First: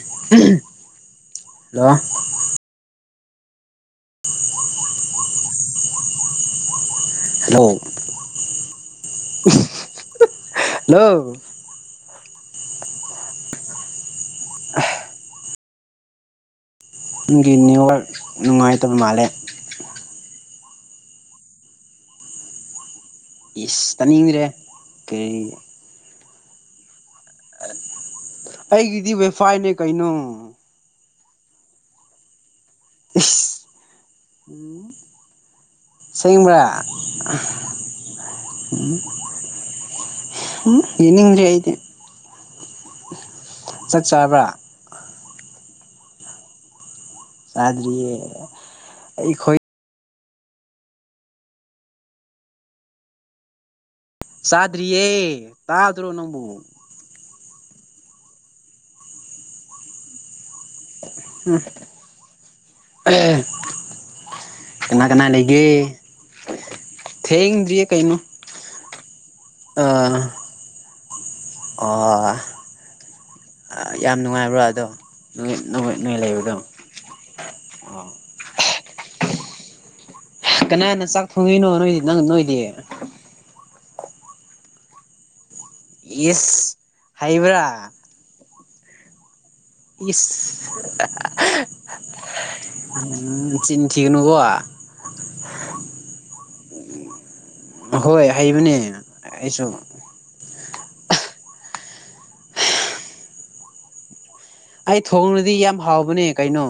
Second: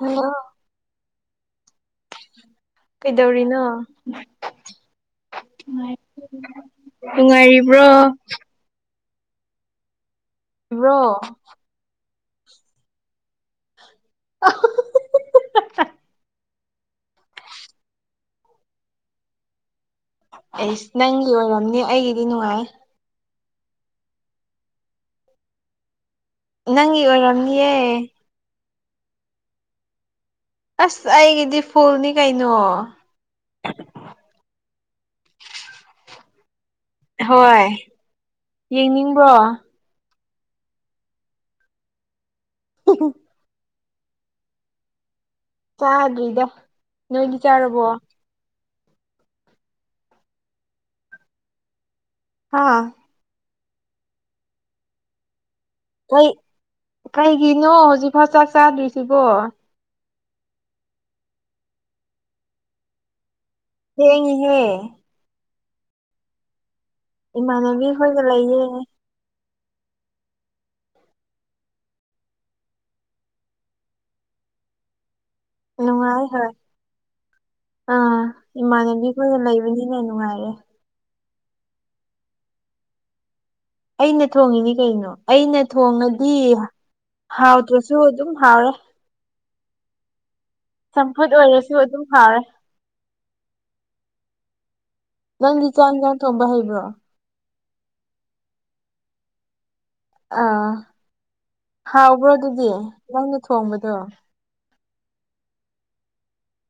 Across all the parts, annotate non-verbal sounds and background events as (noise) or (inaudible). Hello hello ꯀꯩꯗꯧꯔꯤꯅꯣ ꯅꯨꯡꯉꯥꯏꯔꯤꯕ꯭ꯔꯣ (unintelligible) hello (unintelligible) (unintelligible) (unintelligible) ꯅꯪꯒꯤ ꯅ꯭ꯤꯋꯥꯔꯛ ꯅꯨꯡꯉꯥꯏꯇꯕ ꯃꯥꯜꯂꯦ ꯑꯩꯁ ꯅꯪꯒꯤ ꯑꯣꯏꯔꯝꯅꯤ ꯑꯩꯒꯤꯗꯤ ꯅꯨꯡꯉꯥꯏ ꯏꯁ ꯇꯥꯅꯤꯡꯗ꯭ꯔꯦ ꯀꯔꯤ ꯅꯪꯒꯤ ꯑꯣꯏꯔꯝꯅꯤꯌꯦ ꯑꯩꯒꯤꯗꯤ ꯋꯦꯐꯥꯏꯅꯦ ꯀꯩꯅꯣ ꯑꯁ ꯑꯩꯒꯤꯗꯤ ꯐꯨꯜꯅꯤ ꯀꯩꯅꯣ ꯏꯁ ꯎꯝ ꯁꯦꯡꯕ꯭ꯔꯥ ꯍꯣꯏ ꯌꯦꯡꯅꯤꯡꯕ꯭ꯔꯣ ꯎꯝ ꯌꯦꯅꯤꯡꯗꯔꯦ ꯑꯩꯗꯤ (unintelligible) ꯆꯥꯛ ꯆꯥꯔ꯭ꯕꯔꯥ ꯆꯥꯗꯔꯤꯗ ꯆꯥꯗꯔꯤꯌꯦ ꯑꯩꯈꯣꯏ ꯍꯥꯥ ꯆꯥꯗ꯭ꯔꯤꯌꯦ ꯇꯥꯗ꯭ꯔꯣ ꯀꯩ ꯅꯪꯕꯨ ꯀꯩꯒꯤꯅꯣ ꯍꯧꯖꯤꯛꯐꯥꯎ ꯆꯥꯛ ꯆꯥꯗ꯭ꯔꯤꯁꯤꯕꯣ (unintelligible) ꯊꯦꯡꯉꯤꯍꯦ ꯀꯅꯥ ꯀꯅꯥ ꯂꯩꯒꯦ ꯊꯦꯡꯗ꯭ꯔꯤꯌꯦ ꯏꯃꯥꯟꯅꯕꯤ ꯀꯩꯅꯣ ꯍꯣꯏꯒ ꯂꯩꯌꯦ ꯑꯥ ꯑꯣ ꯌꯥꯝ ꯅꯨꯡꯉꯥꯏꯕ꯭ꯔꯥ ꯑꯗꯣ ꯅꯣꯏ ꯅꯣꯏ ꯅꯣꯏ ꯅꯨꯡꯉꯥꯏ ꯍꯣꯏ ꯂꯩꯕꯗꯣ ꯑꯣ ꯑꯥ ꯏꯃꯥꯟꯅꯕꯤ ꯈꯣꯏꯒ ꯂꯩꯕꯅꯤꯅ ꯅꯨꯡꯉꯥꯏꯌꯦ ꯀꯅꯥꯅ ꯆꯥꯛ ꯊꯣꯡꯉꯤꯅꯣ ꯅꯣꯏ ꯅꯪ ꯅꯣꯏꯗꯤ ꯑꯩꯅ ꯊꯣꯡꯉꯤꯅꯤ ꯀꯩꯅꯣ ꯑꯩꯅ ꯊꯣꯡꯉꯗꯤ ꯏꯁ ꯍꯩꯕ꯭ꯔꯥ ꯍꯥꯎꯗ꯭ꯔꯁꯨ ꯑꯗꯨꯝ ꯍꯥꯎꯔꯦ ꯏꯁ ꯆꯝꯐꯨꯠ ꯑꯣꯏꯔꯁꯨ ꯑꯗꯨꯝ ꯍꯥꯎꯔꯦ ꯅꯆꯤꯟ ꯊꯒꯅꯨꯀꯣ ꯅꯪꯗꯤ ꯆꯥꯛ ꯏꯟꯖꯥꯡ ꯊꯣꯡꯕ ꯍꯩꯕ꯭ꯔꯣ ꯍꯣꯏ ꯍꯩꯕꯅꯦ ꯑꯩꯁꯨ ꯑꯥ ꯍꯥꯎꯕ꯭ꯔꯣ ꯑꯗꯨꯗꯤ ꯅꯪꯅ ꯊꯣꯡꯕꯗꯣ ꯑꯩ ꯊꯣꯡꯔꯗꯤ ꯌꯥꯝ ꯍꯥꯎꯕꯅꯦ ꯀꯩꯅꯣ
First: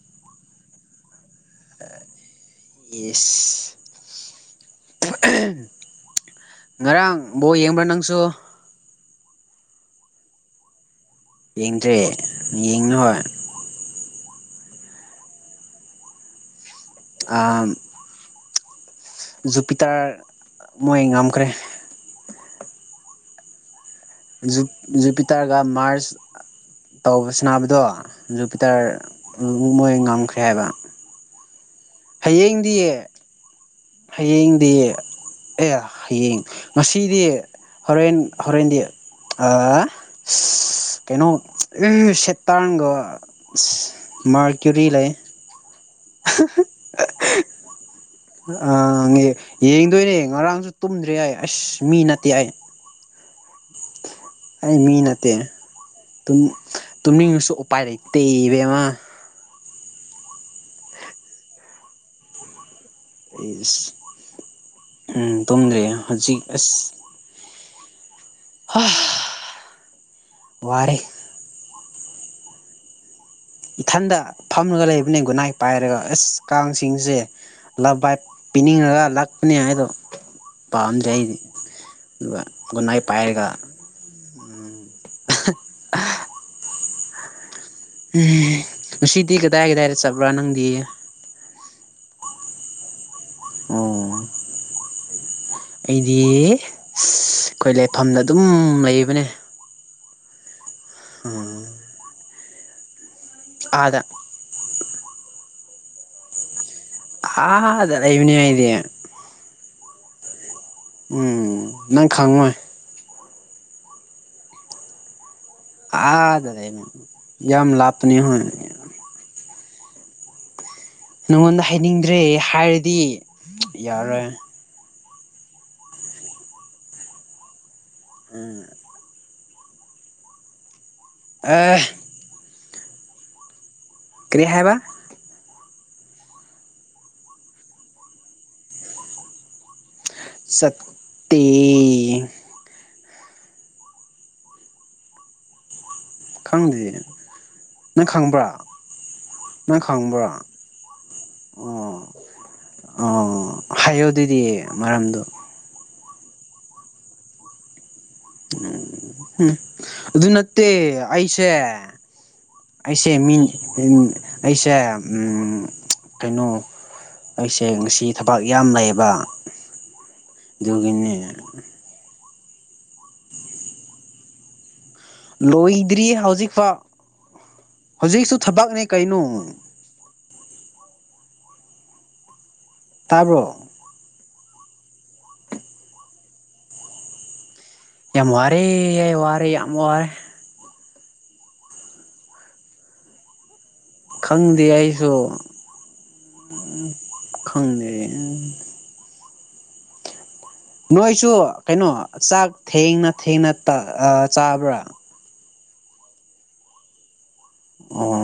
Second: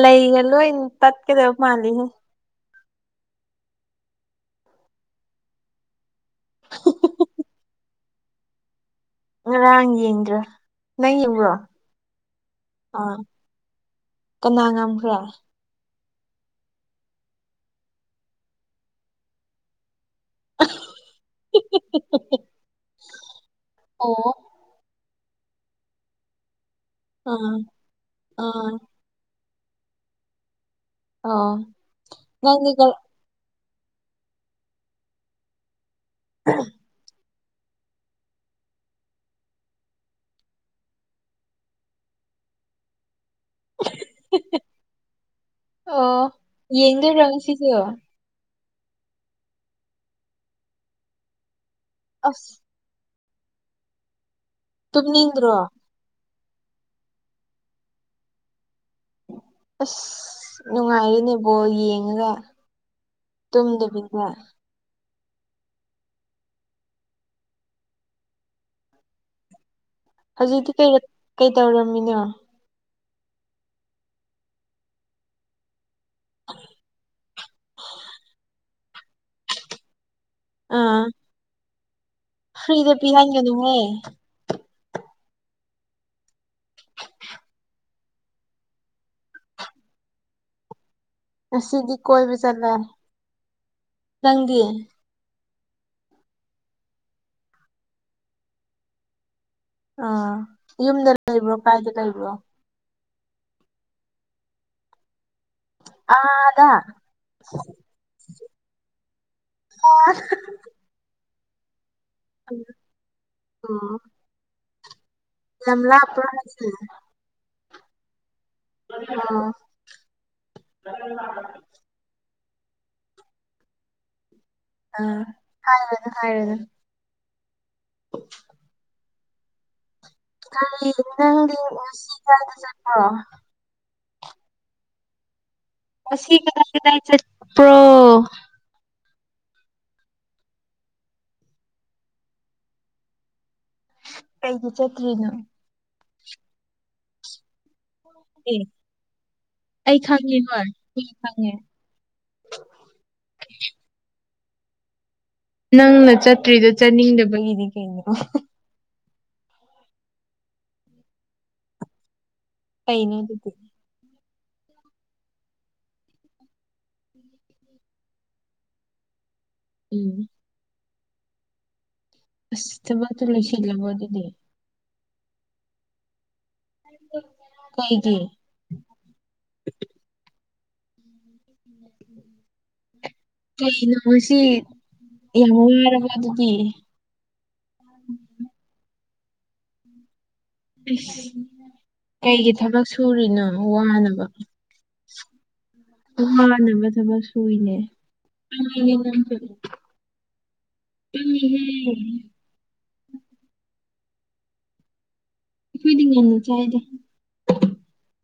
ꯂꯩꯒ ꯂꯣꯏ ꯇꯠꯀꯗꯕ ꯃꯥꯜꯂꯤꯍꯦ ꯏꯁ ꯉꯔꯥꯡ ꯕꯣ ꯌꯦꯡꯕ꯭ꯔꯥ ꯅꯪꯁꯨ ꯉꯔꯥꯡ ꯌꯦꯡꯟꯗꯔꯦ ꯅꯪ ꯌꯦꯡ ꯌꯦꯡꯗ꯭ꯔꯦ ꯌꯦꯡꯅꯣꯏ ꯀꯅꯥ ꯉꯝꯈ꯭ꯔꯦ ꯑꯥꯝ ꯖꯨꯄꯤꯇꯔ ꯃꯣꯏ ꯉꯝꯈ꯭ꯔꯦ ꯑꯣ ꯖꯨꯞ ꯖꯨꯄꯤꯇꯔꯒ ꯃꯥꯔꯁ ꯇꯧꯕ ꯑꯥ ꯁꯅꯥꯕꯗꯣ ꯑꯥ ꯖꯨꯄꯤꯇꯔ ꯃꯣꯏ ꯉꯝꯈ꯭ꯔꯦ ꯍꯥꯏꯕ ꯑ ꯍꯌꯦꯡꯗꯤꯌꯦ ꯍꯌꯦꯡꯗꯤꯌꯦ ꯑꯦ ꯍꯌꯦꯡ ꯉꯁꯤ ꯏꯗꯤ ꯍꯣꯔꯦꯟ ꯍꯣꯔꯦꯟꯗꯤ ꯑ ꯀꯩꯅꯣ ꯁꯦꯠ ꯇꯔꯥꯡꯒꯣ ꯃꯥꯔ ꯀꯔꯤ ꯂꯩ ꯑꯣ ꯌꯦꯡꯗꯣꯏꯔꯣ ꯉꯁꯤꯁꯨ ꯑ ꯌꯦꯡꯗꯣꯏꯅꯦ ꯉꯔꯥꯡꯁꯨ ꯇꯨꯝꯗ꯭ꯔꯦ ꯑꯥꯏ ꯑꯁ ꯃꯤ ꯅꯠꯇꯦ ꯑꯩ ꯑꯁ ꯑꯩ ꯃꯤ ꯅꯠꯇꯦ ꯇꯨꯝꯅꯤꯡꯗ꯭ꯔꯣ ꯇꯨꯝ ꯇꯨꯝꯅꯤꯡꯔꯁꯨ ꯎꯄꯥꯏ ꯂꯩꯇꯦ ꯏꯕꯦꯃꯥ ꯑꯁ ꯅꯨꯡꯉꯥꯏꯌꯦꯅꯦꯕꯣ ꯌꯦꯡꯉꯒ ꯑꯩꯁ ꯇꯨꯝꯗꯕꯤꯗ ꯎꯝ ꯇꯨꯝꯗ꯭ꯔꯦ ꯍꯧꯖꯤꯛ ꯑꯁ ꯍꯥ ꯍꯧꯖꯤꯛꯇꯤ ꯀꯩ ꯀꯩ ꯇꯧꯔꯝꯃꯤꯅꯣ ꯏꯊꯟꯗ ꯐꯝꯂꯒ ꯂꯩꯕꯅꯤ ꯒꯨꯠꯅꯥꯏꯠ ꯄꯥꯏꯔꯒ ꯑꯁ ꯀꯥꯡꯁꯤꯡꯁꯦ ꯂꯞ ꯕꯥꯏ ꯄꯤꯅꯤꯡꯉꯒ ꯂꯥꯛꯄꯅꯦ ꯍꯥꯏꯗꯣ ꯑꯥ ꯄꯥꯝꯗꯦ ꯑꯩꯗꯤ ꯑꯗꯨꯒ ꯒꯨꯟꯅꯥꯏꯠ ꯄꯥꯏꯔꯒ ꯍꯦ ꯎꯝ ꯉꯁꯤꯗꯤ ꯀꯗꯥꯏ ꯀꯗꯥꯏꯗ ꯆꯠꯕ꯭ꯔꯥ ꯅꯪꯗꯤ ꯉꯁꯤꯗꯤ ꯀꯣꯏꯕ ꯆꯠꯂꯦ ꯑꯣ ꯅꯪꯗꯤ ꯑꯩꯗꯤ ꯑꯩꯈꯣꯏ ꯂꯩꯐꯝꯗ ꯑꯗꯨꯝ ꯂꯩꯕꯅꯦ ꯑꯥ ꯌꯨꯝꯗ ꯂꯩꯕ꯭ꯔꯣ ꯀꯥꯏꯗ ꯂꯩꯕ꯭ꯔꯣ ꯑꯥꯗ ꯑꯥꯗ ꯑꯥꯗ ꯂꯩꯕꯅꯦ ꯑꯩꯗꯤ (inaudible) ꯎꯝ ꯅꯪ ꯈꯪꯉꯣꯏ ꯎꯝ ꯑꯥꯗ ꯍꯥꯏꯁꯦ ꯂꯩꯕꯅꯦ ꯌꯥꯝ ꯂꯥꯄꯅꯤ ꯍꯣꯏ ꯑꯣ ꯅꯪꯉꯣꯟꯗ ꯍꯥꯏꯅꯤꯡꯗ꯭ꯔꯦ ꯍꯥꯏꯔꯗꯤ ꯌꯥꯔꯣꯏ ꯑ ꯍꯥꯏꯔꯨꯅꯨ ꯍꯥꯏꯔꯨꯅꯨ ꯎꯝ ꯀꯔꯤ ꯅꯪꯗꯤ ꯑꯦ ꯉꯁꯤ ꯀꯥꯏꯗ ꯆꯠꯄꯔꯣ ꯀ꯭ꯔꯤ ꯍꯥꯏꯕ ꯉꯁꯤ ꯀꯗꯥꯏ ꯀꯗꯥꯏ ꯆꯠꯄ꯭ꯔꯣ ꯆꯠꯇꯦ ꯀꯩꯒꯤ ꯆꯠꯇ꯭ꯔꯤꯅꯣ ꯈꯪꯗꯤꯌꯦ ꯅꯪ ꯈꯪꯕ꯭ꯔꯥ ꯑꯦ ꯅꯪ ꯑꯩ ꯈꯪꯕ꯭ꯔꯥ ꯈꯪꯉꯦ ꯍꯣꯏ ꯑꯩ ꯈꯪꯉꯦ ꯑꯣ ꯑꯣ ꯍꯥꯏꯌꯣ ꯑꯗꯨꯗꯤ ꯃꯔꯝꯗꯣ ꯅꯪꯅ ꯆꯠꯇ꯭ꯔꯤꯗꯣ ꯆꯠꯅꯤꯡꯗꯕꯒꯤꯅꯤ ꯀꯩꯩꯅꯣ ꯎꯝ ꯑꯗꯨ ꯅꯠꯇꯦ ꯑꯩꯁꯦ ꯑꯩꯁꯦ ꯀꯩꯅꯣ ꯃꯤ ꯑꯗꯨꯗꯤ ꯑꯩꯁꯦ ꯎꯝ ꯀꯩꯅꯣ ꯑꯩꯁꯦ ꯉꯁꯤ ꯊꯕꯛ ꯌꯥꯝ ꯂꯩꯌꯦꯕ ꯎꯝ ꯗꯨꯒꯤꯅꯦ ꯑꯁ ꯊꯕꯛꯇꯨ ꯂꯣꯏꯁꯤꯜꯂꯣꯕꯒꯤꯅꯦ ꯂꯣꯏꯗ꯭ꯔꯤ ꯍꯧꯖꯤꯛꯐꯥꯎ ꯀꯩꯒꯤ ꯍꯧꯖꯤꯛꯁꯨ ꯊꯕꯛꯅꯦ ꯀꯩꯅꯣ ꯇꯥꯕ꯭ꯔꯣ ꯀꯩꯅꯣ ꯉꯁꯤ ꯌꯥꯝ ꯋꯥꯔꯕ ꯑꯗꯨꯗꯤ ꯌꯥꯝ ꯋꯥꯔꯦ ꯌꯥꯏ ꯋꯥꯔꯦ ꯌꯥꯝ ꯋꯥꯔꯦ ꯑꯁ ꯀꯩꯒꯤ ꯊꯕꯛ ꯁꯨꯔꯤꯅꯣ ꯋꯥꯅꯣ ꯕ ꯈꯪꯗꯦ ꯑꯩꯁꯨ ꯋꯥꯅꯕ ꯊꯕꯛ ꯁꯨꯋꯤꯅꯦ ꯈꯪꯗꯦ (inaudible) ꯅꯣꯏꯁꯨ ꯀꯩꯅꯣ ꯆꯥꯛ ꯊꯦꯡꯅ ꯊꯦꯡꯅ ꯇꯥ ꯑ ꯆꯥꯕ꯭ꯔꯥ ꯑꯈꯣꯏꯗꯤ ꯉꯟꯅ ꯆꯥꯏꯗ ꯑꯣ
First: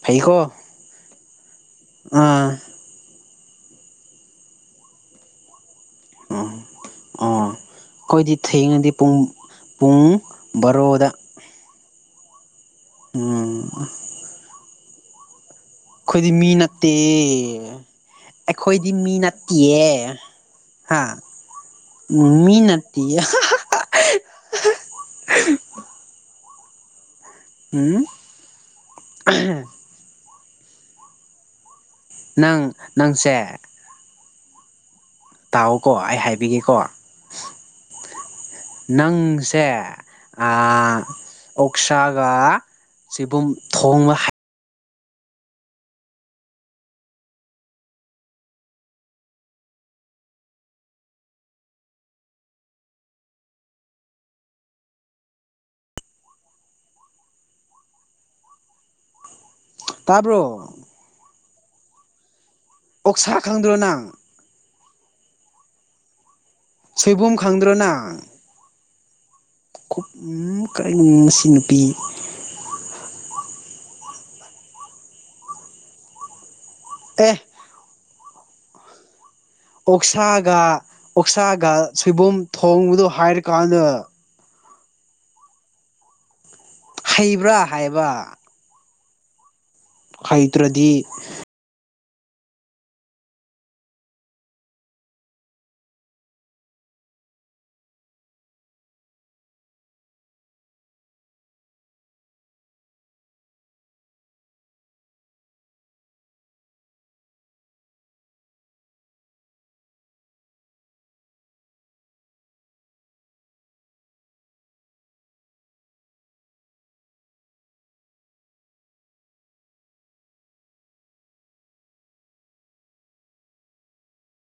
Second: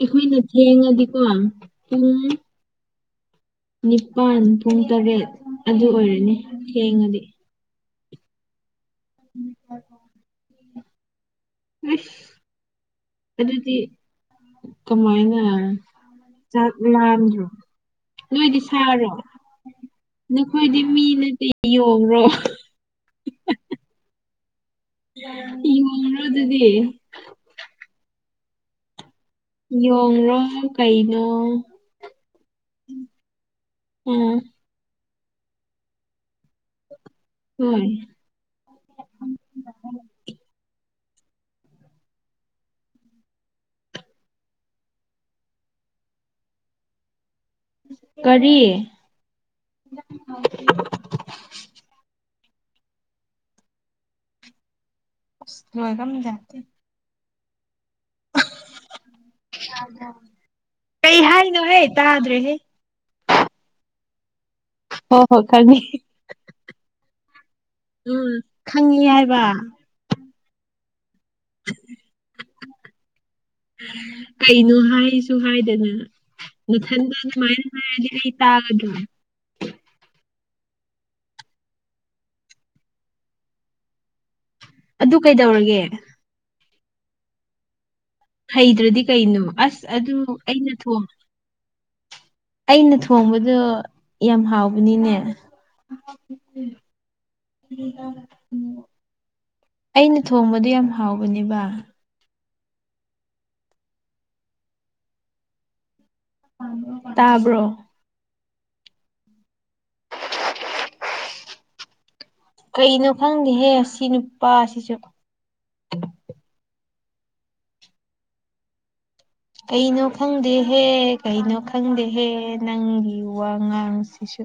ꯑꯩꯈꯣꯏꯅ ꯐꯩꯀꯣ ꯊꯦꯡꯉꯗꯤꯀꯣ ꯄꯨꯡ ꯑꯥ ꯅꯤꯄꯥꯟ ꯄꯨꯡ ꯇꯔꯦꯠ ꯑꯗꯨ ꯑꯣꯏꯔꯅꯤ ꯊꯦꯡꯉꯗꯤ ꯑꯈꯣꯏꯗꯤ ꯊꯦꯡꯉꯗꯤ ꯄꯨꯡ ꯄꯨꯡ ꯕꯥꯔꯣꯗ ꯑꯁ ꯎꯝ ꯑꯗꯨꯗꯤ ꯀꯃꯥꯏꯅ ꯑꯈꯣꯏꯗꯤ ꯃꯤ ꯆꯥꯛ ꯅꯠꯇꯦ ꯂꯥꯝꯗ꯭ꯔꯣ ꯅꯣꯏꯗꯤ ꯑꯩꯈꯣꯏꯗꯤ ꯁꯥꯔꯣ ꯃꯤ ꯅꯠꯇꯤꯌꯦ ꯅꯈꯣꯏꯗꯤ ꯍꯥ ꯃꯤ ꯅꯠꯇꯦ ꯌꯣꯡꯔꯣ ꯃꯤꯅꯠ ꯌꯥꯍꯥ ꯌꯣꯡꯔꯣ ꯑꯗꯨꯗꯤ ꯎꯝ ꯌꯣꯡꯔꯣ ꯀꯩꯅꯣ ꯅꯪ ꯅꯪꯁꯦ ꯑꯥ ꯇꯥꯎꯀꯣ ꯑꯩ ꯍꯥꯏꯕꯤꯒꯦꯀꯣ ꯍꯣꯏ ꯅꯪꯁꯦ ꯑꯥ ꯑꯣꯛꯁꯥꯒ ꯁꯤꯕꯨꯝ ꯊꯣꯡꯕ꯫ ꯀꯔꯤ꯫ (unintelligible) ꯇꯥꯕ꯭ꯔꯣ ꯀꯩ ꯍꯥꯏꯅꯣꯍꯦ ꯇꯥꯗꯔꯦꯍꯦ꯫ ꯑꯣꯛꯁꯥ ꯈꯪꯗꯔꯣ ꯅꯪ ꯍꯣꯏ ꯍꯣꯏ ꯈꯪꯉ ꯁꯣꯏꯕꯨꯝ ꯈꯪꯗ꯭ꯔꯣ ꯎꯝ ꯈꯪꯉꯤ ꯍꯥꯏꯕ꯫ (inaudible) ꯀꯔꯤꯅꫭ ꯃꯁꯤ ꯅꯨꯄꯤ꯫ ꯀꯩꯅꯣ ꯍꯥꯏꯁꯨ ꯍꯥꯏꯗꯅ꯫ ꯃꯊꯟꯗ ꯑꯦ ꯑꯗꯨꯃꯥꯏꯅ ꯍꯥꯏꯔꯗꯤ ꯑꯩ ꯇꯥꯒꯗ꯭ꯔꯣ꯫ ꯑꯣꯛꯁꯥꯒ ꯑꯣꯛꯁꯥꯒ ꯁꯣꯏꯕꯨꯝ ꯊꯣꯡꯕꯗꯣ ꯍꯥꯏꯔꯀꯥꯟꯗ꯫ ꯑꯗꯨ ꯀꯩꯗꯧꯔꯒꯦ ꯫ ꯈꯩꯕꯔꯥ ꯍꯥꯏꯕꯥ꯫ ꯍꯩꯗ꯭ꯔꯗꯤ ꯀꯩꯅꯣ ꯑꯁ ꯑꯗꯨ ꯑꯩꯅ ꯍꯩꯇ꯭ꯔꯗꯤ ꯊꯣꯡꯉ ꯑꯩꯅ ꯊꯣꯡꯕꯗꯣ ꯌꯥꯝ ꯍꯥꯎꯕꯅꯤꯅꯦ꯫ (unintelligible) ꯑꯩꯅ ꯊꯣꯡꯕꯗꯤ ꯌꯥꯝ ꯍꯥꯎꯕꯅꯦꯕ꯫ ꯇꯥꯕ꯭ꯔꯣ ꯀꯩꯅꯣ ꯈꯪꯗꯦꯍꯦ ꯁꯤ ꯅꯨꯄꯥꯁꯤꯁꯨ꯫ ꯀꯩꯅꯣ ꯈꯪꯗꯦꯍꯦ ꯀꯩꯅꯣ ꯈꯪꯗꯦꯍꯦ ꯅꯪꯒꯤ ꯋꯥ ꯉꯥꯡꯁꯤꯁꯨ꯫